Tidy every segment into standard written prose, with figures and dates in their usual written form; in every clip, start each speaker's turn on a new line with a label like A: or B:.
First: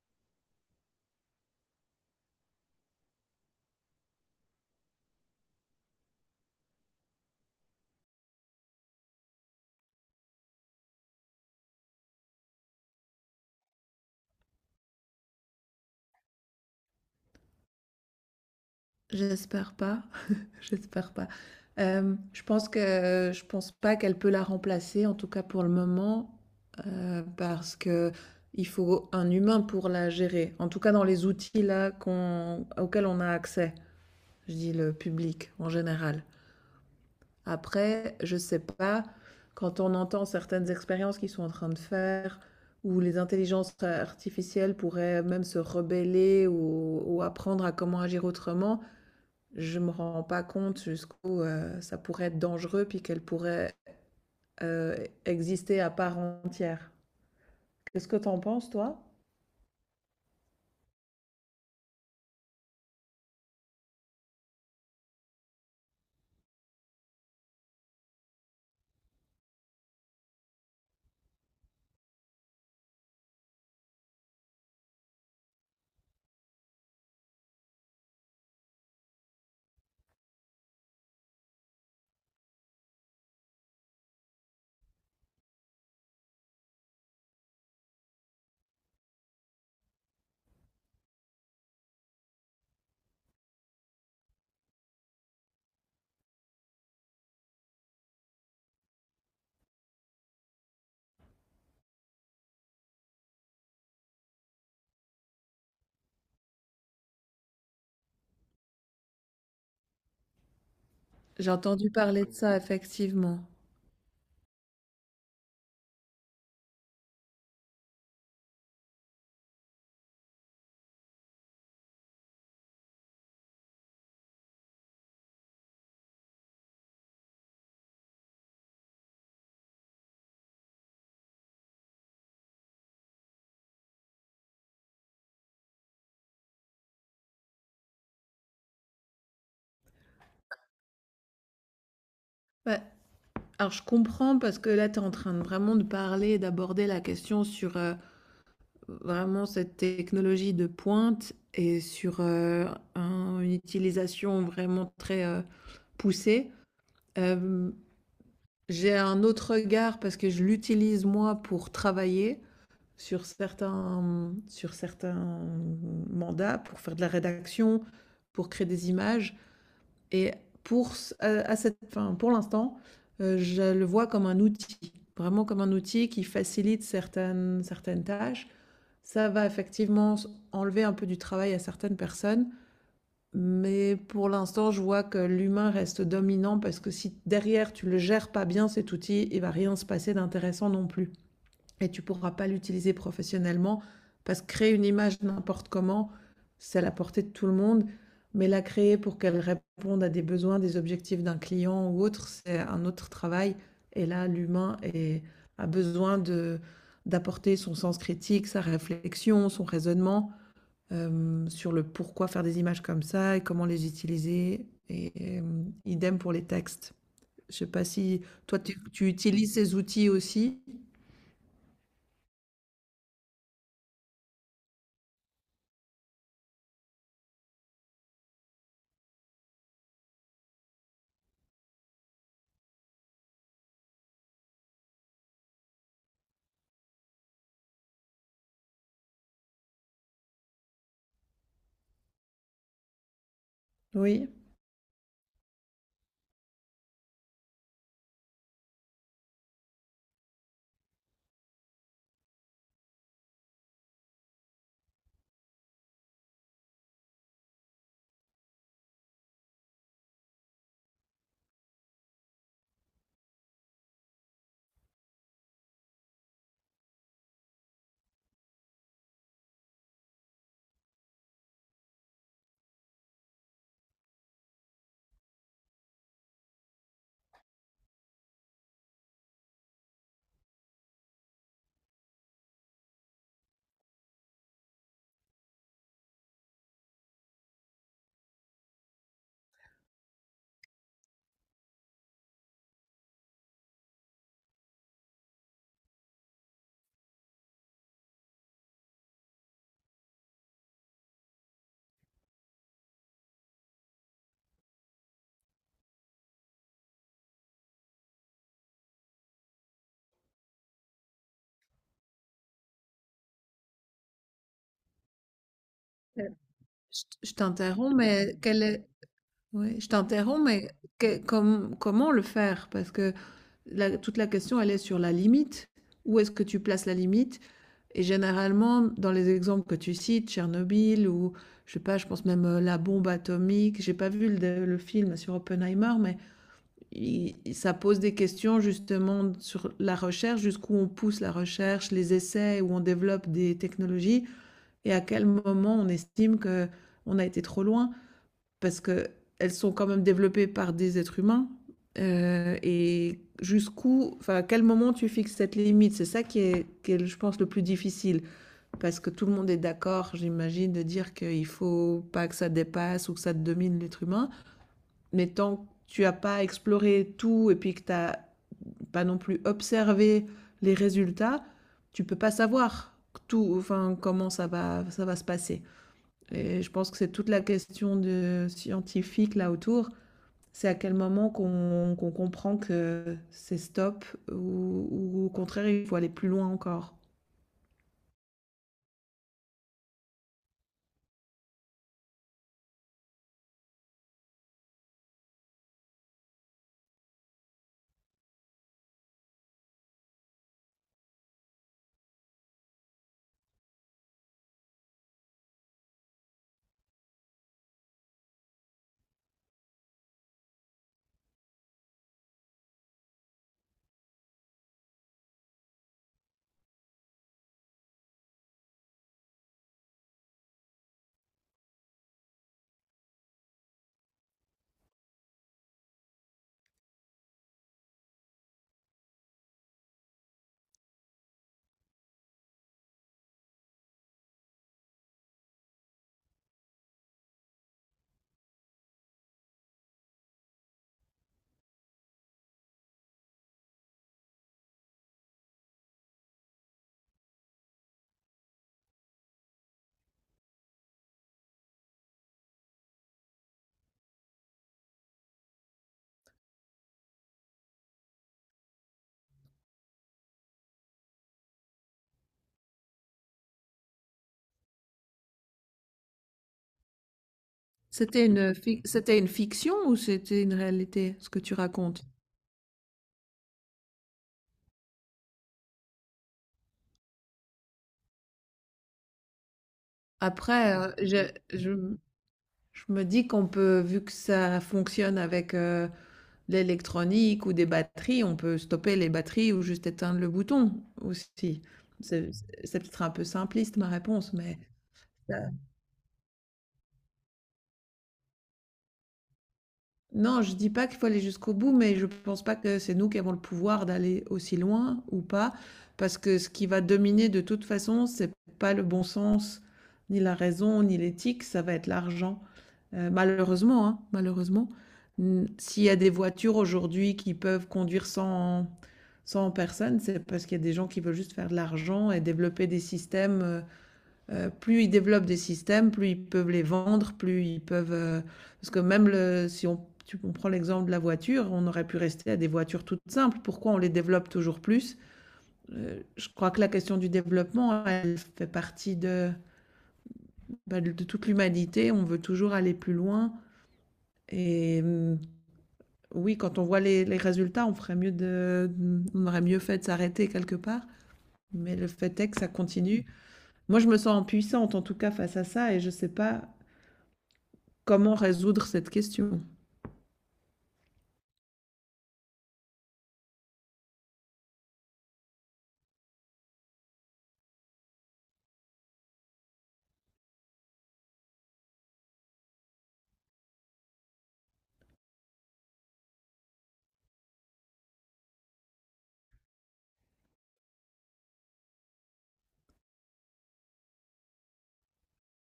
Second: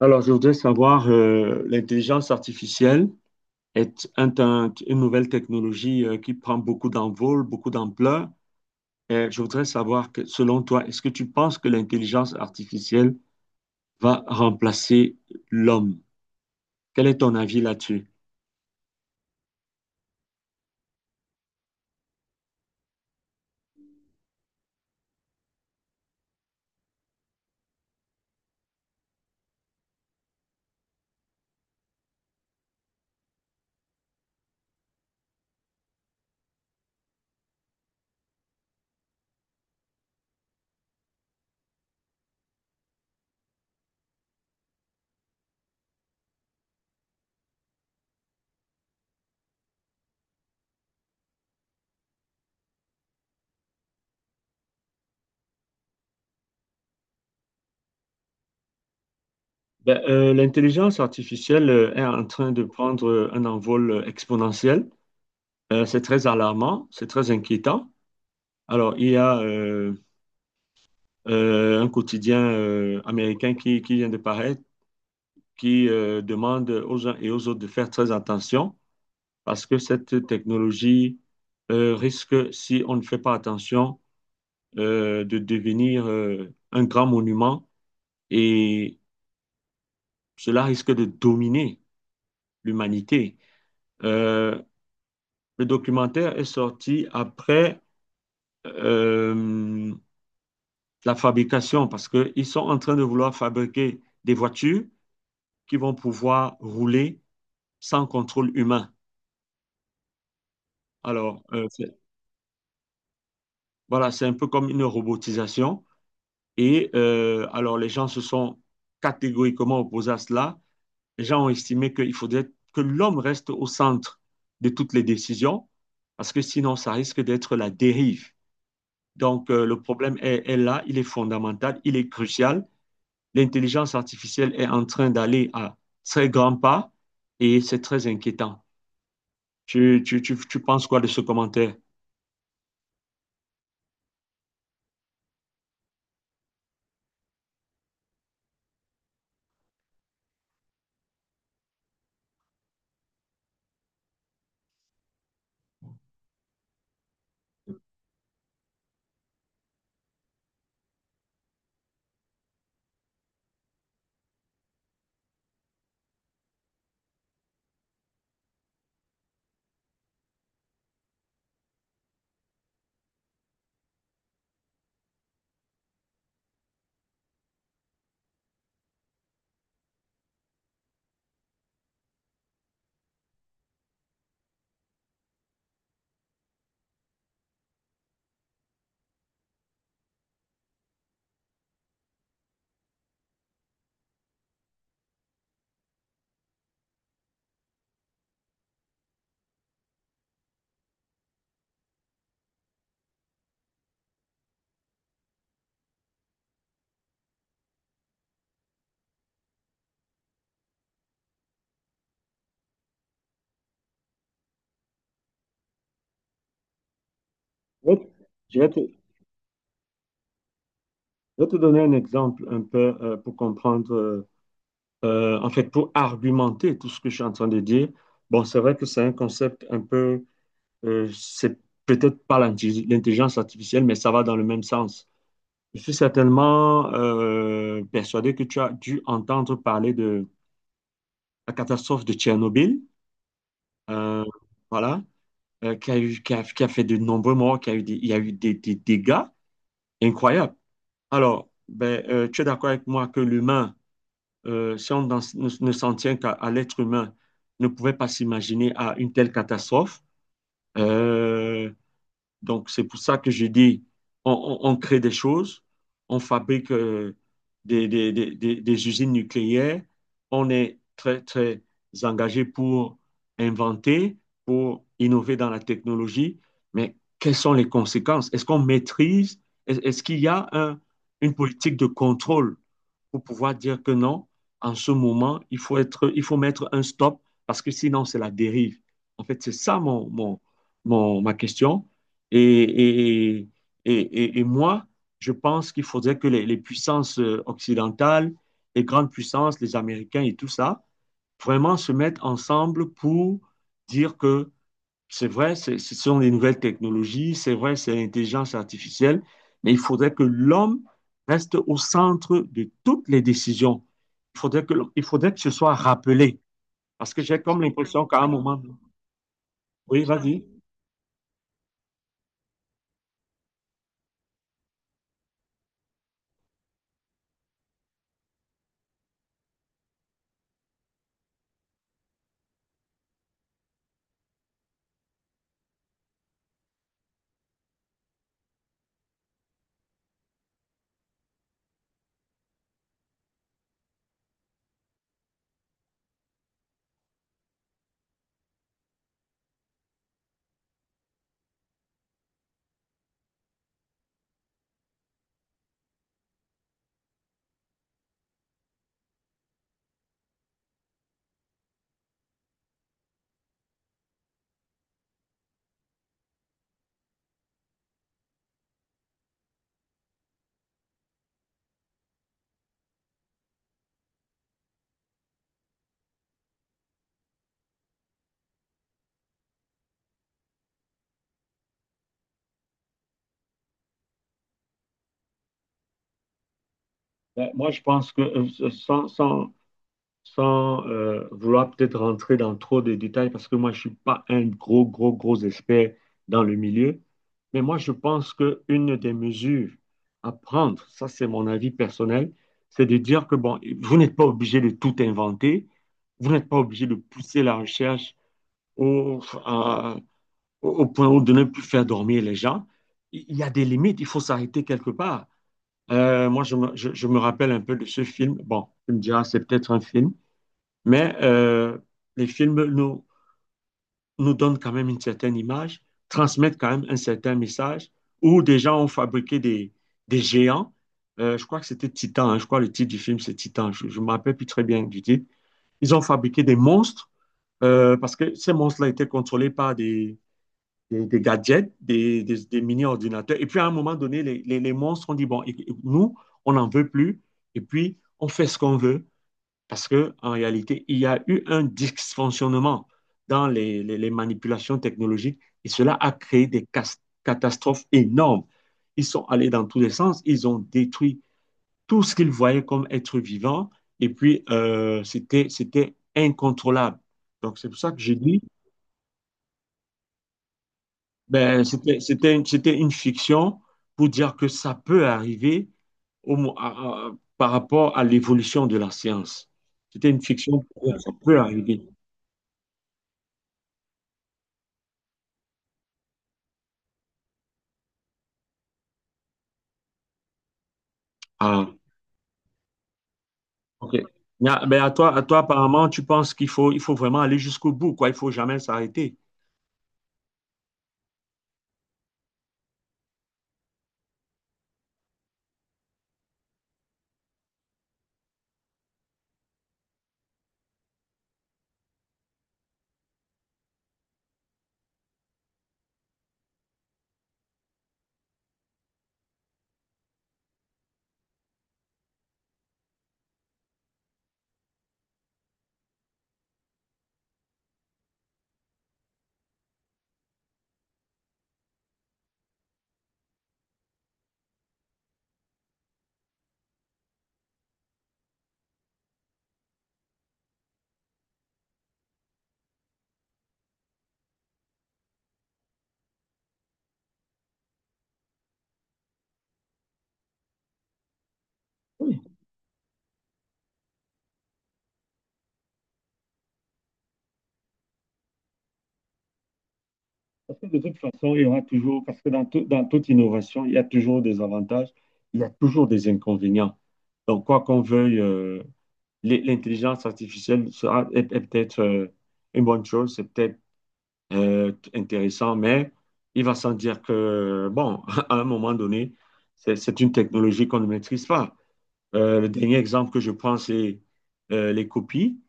A: Alors, je voudrais savoir, l'intelligence artificielle est une nouvelle technologie qui prend beaucoup d'envol, beaucoup d'ampleur. Et je voudrais savoir que, selon toi, est-ce que tu penses que l'intelligence artificielle va remplacer l'homme? Quel est ton avis là-dessus?
B: J'espère pas, j'espère pas. Je pense que je pense pas qu'elle peut la remplacer, en tout cas pour le moment, parce qu'il faut un humain pour la gérer. En tout cas dans les outils là qu'on auxquels on a accès, je dis le public en général. Après, je sais pas, quand on entend certaines expériences qu'ils sont en train de faire, où les intelligences artificielles pourraient même se rebeller ou apprendre à comment agir autrement, je me rends pas compte jusqu'où ça pourrait être dangereux puis qu'elle pourrait euh, exister à part entière. Qu'est-ce que t'en penses, toi?
A: L'intelligence artificielle est en train de prendre un envol exponentiel. C'est très alarmant, c'est très inquiétant. Alors, il y a un quotidien américain qui vient de paraître qui demande aux uns et aux autres de faire très attention parce que cette technologie risque, si on ne fait pas attention, de devenir un grand monument et cela risque de dominer l'humanité. Euh, le documentaire est sorti après euh, la fabrication parce qu'ils sont en train de vouloir fabriquer des voitures qui vont pouvoir rouler sans contrôle humain. Alors,
B: J'ai entendu
A: c'est
B: parler de ça, effectivement.
A: voilà, c'est un peu comme une robotisation. Et alors, les gens se sont catégoriquement opposés à cela. Les gens ont estimé qu'il faudrait que l'homme reste au centre de toutes les décisions, parce que sinon, ça risque d'être la dérive. Donc, le problème est là, il est fondamental, il est crucial. L'intelligence artificielle est en train d'aller à très grands pas et c'est très inquiétant. Tu penses quoi de ce commentaire?
B: Ouais. Alors, je comprends parce que là, tu es en train de vraiment de parler, d'aborder la question sur vraiment cette technologie de pointe et sur une utilisation vraiment très poussée. Euh, j'ai un autre regard parce que je l'utilise moi pour travailler sur certains mandats pour faire de la rédaction, pour créer des images. Et pour, à cette, fin, pour l'instant, je le vois comme un outil, vraiment comme un outil qui facilite certaines tâches. Ça va effectivement enlever un peu du travail à certaines personnes, mais pour l'instant, je vois que l'humain reste dominant parce que si derrière tu ne le gères pas bien cet outil, il ne va rien se passer d'intéressant non plus et tu ne pourras pas l'utiliser professionnellement parce que créer une image n'importe comment, c'est à la portée de tout le monde, mais la créer pour qu'elle réponde à des besoins, des objectifs d'un client ou autre, c'est un autre travail. Et là, a besoin de d'apporter son sens critique, sa réflexion, son raisonnement sur le pourquoi faire des images comme ça et comment les utiliser. Idem pour les textes. Je ne sais pas si toi
A: Je
B: tu utilises ces outils aussi.
A: vais te donner un exemple un peu pour comprendre en fait, pour argumenter tout ce que je suis en train de dire, bon, c'est vrai que c'est un concept un peu, c'est peut-être pas l'intelligence artificielle, mais ça va dans le même sens. Je suis certainement persuadé que tu as dû entendre parler de la catastrophe de Tchernobyl, euh,
B: Oui.
A: voilà, qui a qui a fait de nombreux morts, qui a eu il y a eu des dégâts incroyables. Alors, tu es d'accord avec moi que l'humain si on ne s'en tient qu'à à l'être humain, ne pouvait pas s'imaginer à une telle catastrophe. Euh, donc, c'est pour ça que je dis, on crée des choses, on fabrique des usines nucléaires, on est très, très engagé pour inventer, pour innover dans la technologie, mais quelles sont les conséquences? Est-ce qu'on maîtrise? Est-ce qu'il y a une politique de contrôle pour pouvoir dire que non, en ce moment, il faut mettre un stop parce que sinon, c'est la dérive. En fait, c'est ça ma question. Et, et, et et moi, je pense qu'il faudrait que les puissances occidentales, les grandes puissances, les Américains et tout ça, vraiment se mettent ensemble pour dire que c'est vrai, ce sont des nouvelles technologies, c'est vrai, c'est l'intelligence artificielle, mais il faudrait que l'homme reste au centre de toutes les décisions. Il faudrait que ce soit rappelé.
B: Je
A: Parce que
B: je
A: j'ai comme
B: t'interromps,
A: l'impression qu'à un
B: mais
A: moment,
B: quel est ouais, je
A: oui,
B: t'interromps,
A: vas-y.
B: mais comment le faire? Parce que toute la question, elle est sur la limite. Où est-ce que tu places la limite? Et généralement, dans les exemples que tu cites, Tchernobyl ou, je sais pas, je pense même la bombe atomique, j'ai pas vu le film sur Oppenheimer, mais ça pose des questions justement sur la recherche, jusqu'où on pousse la recherche, les essais, où on développe des technologies et à quel moment on estime que on a été trop loin parce qu'elles sont quand même développées par des êtres humains. Et jusqu'où, enfin, à quel moment tu fixes cette limite. C'est ça qui est, je pense, le plus difficile. Parce que tout le monde est d'accord, j'imagine, de dire qu'il ne faut pas que ça dépasse ou que ça domine l'être humain. Mais tant que tu n'as pas exploré tout et puis que tu n'as pas non plus observé les résultats, tu ne peux pas savoir tout, enfin, comment ça va se passer. Et je pense que c'est toute la question de scientifique là autour, c'est à quel moment qu'on comprend que c'est stop ou ou au contraire, il faut aller plus loin encore?
A: Moi, je pense que sans vouloir peut-être rentrer dans trop de détails, parce que moi, je ne suis pas un gros expert dans le milieu, mais moi, je pense qu'une des mesures à prendre, ça c'est mon avis personnel, c'est de dire que, bon, vous n'êtes pas obligé de tout inventer, vous n'êtes pas obligé de pousser la recherche au, à- au au point où de ne plus faire dormir les gens. Il y a des limites, il faut s'arrêter quelque part. Moi, je me rappelle un peu de ce film. Bon, tu me diras, c'est peut-être un film. Mais les films nous donnent quand même une certaine image, transmettent quand même un certain message, où des gens ont fabriqué des géants. Je crois que c'était Titan, hein. Je crois que le titre du film c'est Titan, je ne me rappelle plus très bien du titre. Ils ont fabriqué des monstres, parce que ces monstres-là étaient contrôlés par des gadgets, des mini-ordinateurs. Et puis à un moment donné, les monstres ont dit, bon, nous, on n'en veut plus, et puis on fait ce qu'on veut. Parce que, en réalité, il y a eu un dysfonctionnement dans les manipulations technologiques et cela a créé des catastrophes énormes. Ils sont allés dans tous les sens, ils ont détruit tout ce qu'ils voyaient comme être vivant et puis c'était incontrôlable. Donc, c'est pour ça que j'ai
B: C'était
A: dit,
B: une fic c'était une fiction ou c'était une réalité, ce que tu racontes?
A: c'était une fiction pour dire que ça peut arriver au mo- à- par rapport à l'évolution de la science. C'était une fiction
B: Après,
A: pour dire que ça peut arriver.
B: je je me dis qu'on peut, vu que ça fonctionne avec, l'électronique ou des batteries, on peut stopper les batteries ou juste éteindre le bouton aussi.
A: Ah,
B: C'est c'est peut-être un peu simpliste ma
A: ok.
B: réponse, mais
A: Ben, à toi, apparemment, tu penses qu'il faut vraiment aller jusqu'au bout, quoi. Il faut jamais s'arrêter.
B: non, je dis pas qu'il faut aller jusqu'au bout, mais je pense pas que c'est nous qui avons le pouvoir d'aller aussi loin ou pas, parce que ce qui va dominer de toute façon, c'est pas le bon sens, ni la raison, ni l'éthique, ça va être l'argent. Malheureusement, hein, malheureusement, s'il y a des voitures aujourd'hui qui peuvent conduire sans, sans personne, c'est parce qu'il y a des gens qui veulent juste faire de l'argent et développer des systèmes plus ils développent des systèmes, plus ils peuvent les vendre, plus ils peuvent, parce que même le si on prend l'exemple de la voiture, on aurait pu rester à des voitures toutes simples. Pourquoi on les développe toujours plus? Je crois que la question du développement, elle fait partie de, bah, de toute l'humanité. On veut toujours aller plus loin et oui, quand on voit les résultats, on aurait mieux fait de s'arrêter quelque part, mais le fait
A: Oui,
B: est que ça continue. Moi, je me sens impuissante, en tout cas, face à ça et je ne sais pas comment résoudre cette question?
A: parce que de toute façon, il y aura toujours, parce que dans toute innovation, il y a toujours des avantages, il y a toujours des inconvénients. Donc, quoi qu'on veuille, l'intelligence artificielle est peut-être une bonne chose, c'est peut-être intéressant, mais il va sans dire que, bon, à un moment donné, c'est une technologie qu'on ne maîtrise pas. Le dernier exemple que je prends, c'est les copies.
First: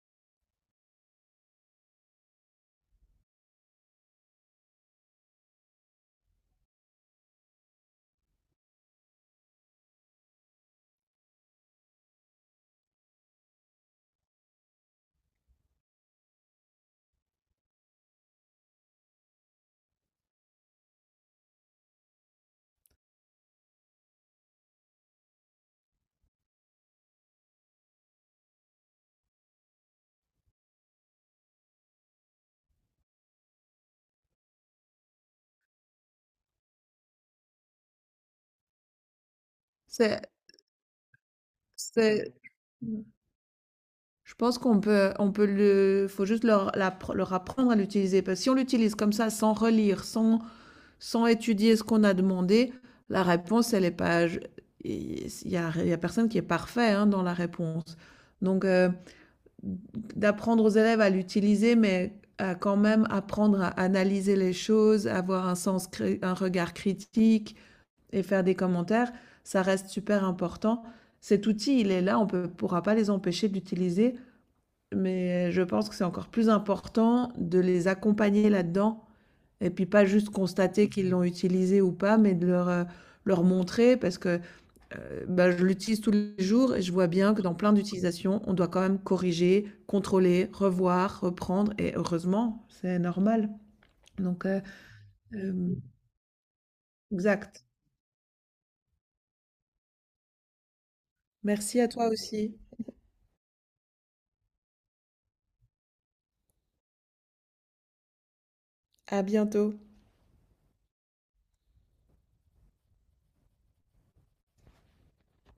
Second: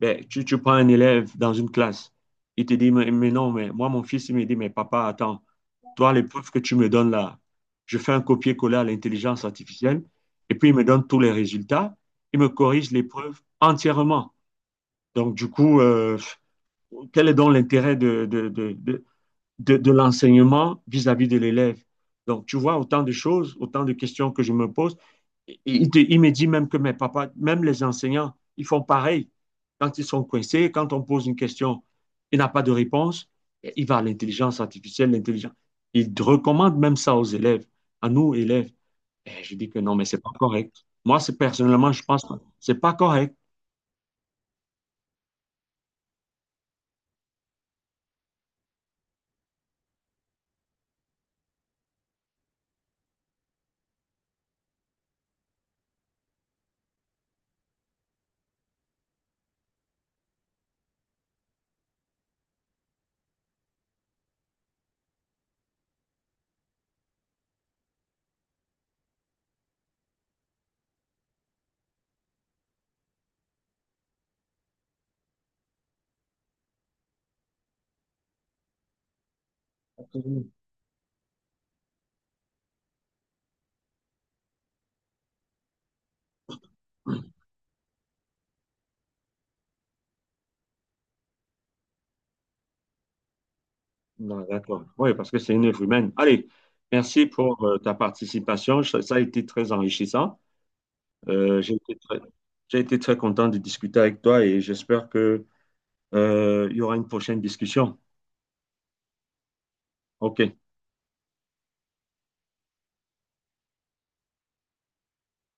A: Tu prends un élève dans une classe, il te dit, mais non, mais moi, mon fils, il me dit, mais papa, attends, toi, l'épreuve que tu me donnes là, je fais un copier-coller à l'intelligence artificielle, et puis il me donne tous les résultats, il me corrige l'épreuve entièrement. Donc, du coup, quel est donc l'intérêt de l'enseignement vis-à-vis de l'élève. Donc, tu vois, autant de choses, autant de questions que je me pose. Et il me dit même que mes papas, même les enseignants, ils font pareil. Quand ils sont coincés, quand on pose une question, il n'a pas de réponse, il va à l'intelligence artificielle, l'intelligence. Il recommande même ça aux élèves, à nous, élèves. Et je dis que non, mais c'est pas
B: C'est
A: correct. Moi, c'est personnellement, je pense que
B: c'est
A: c'est pas correct.
B: Je pense qu'on peut on peut le faut juste leur l'appre leur apprendre à l'utiliser parce que si on l'utilise comme ça sans relire, sans sans étudier ce qu'on a demandé, la réponse elle est pas je il y a personne qui est parfait, hein, dans la réponse. Donc d'apprendre aux élèves à l'utiliser, mais à quand même apprendre à analyser les choses, avoir un sens cré un regard critique, et faire des commentaires, ça reste super important. Cet outil, il est là, on ne pourra pas les empêcher d'utiliser, mais je pense que c'est encore plus important de les accompagner là-dedans et puis pas juste constater qu'ils l'ont utilisé ou pas, mais de leur, leur montrer parce que bah, je l'utilise tous les jours et je vois bien que dans plein d'utilisations, on doit quand même corriger, contrôler, revoir, reprendre et heureusement, c'est normal.
A: Non,
B: Donc, euh,
A: d'accord. Oui, parce que
B: euh,
A: c'est une œuvre humaine. Allez, merci
B: Exact.
A: pour ta participation. Ça a été très enrichissant. Euh, j'ai
B: Merci à
A: été
B: toi
A: très,
B: aussi.
A: j'ai été très content de discuter avec toi et j'espère que, il y aura une prochaine discussion.
B: À bientôt.
A: OK.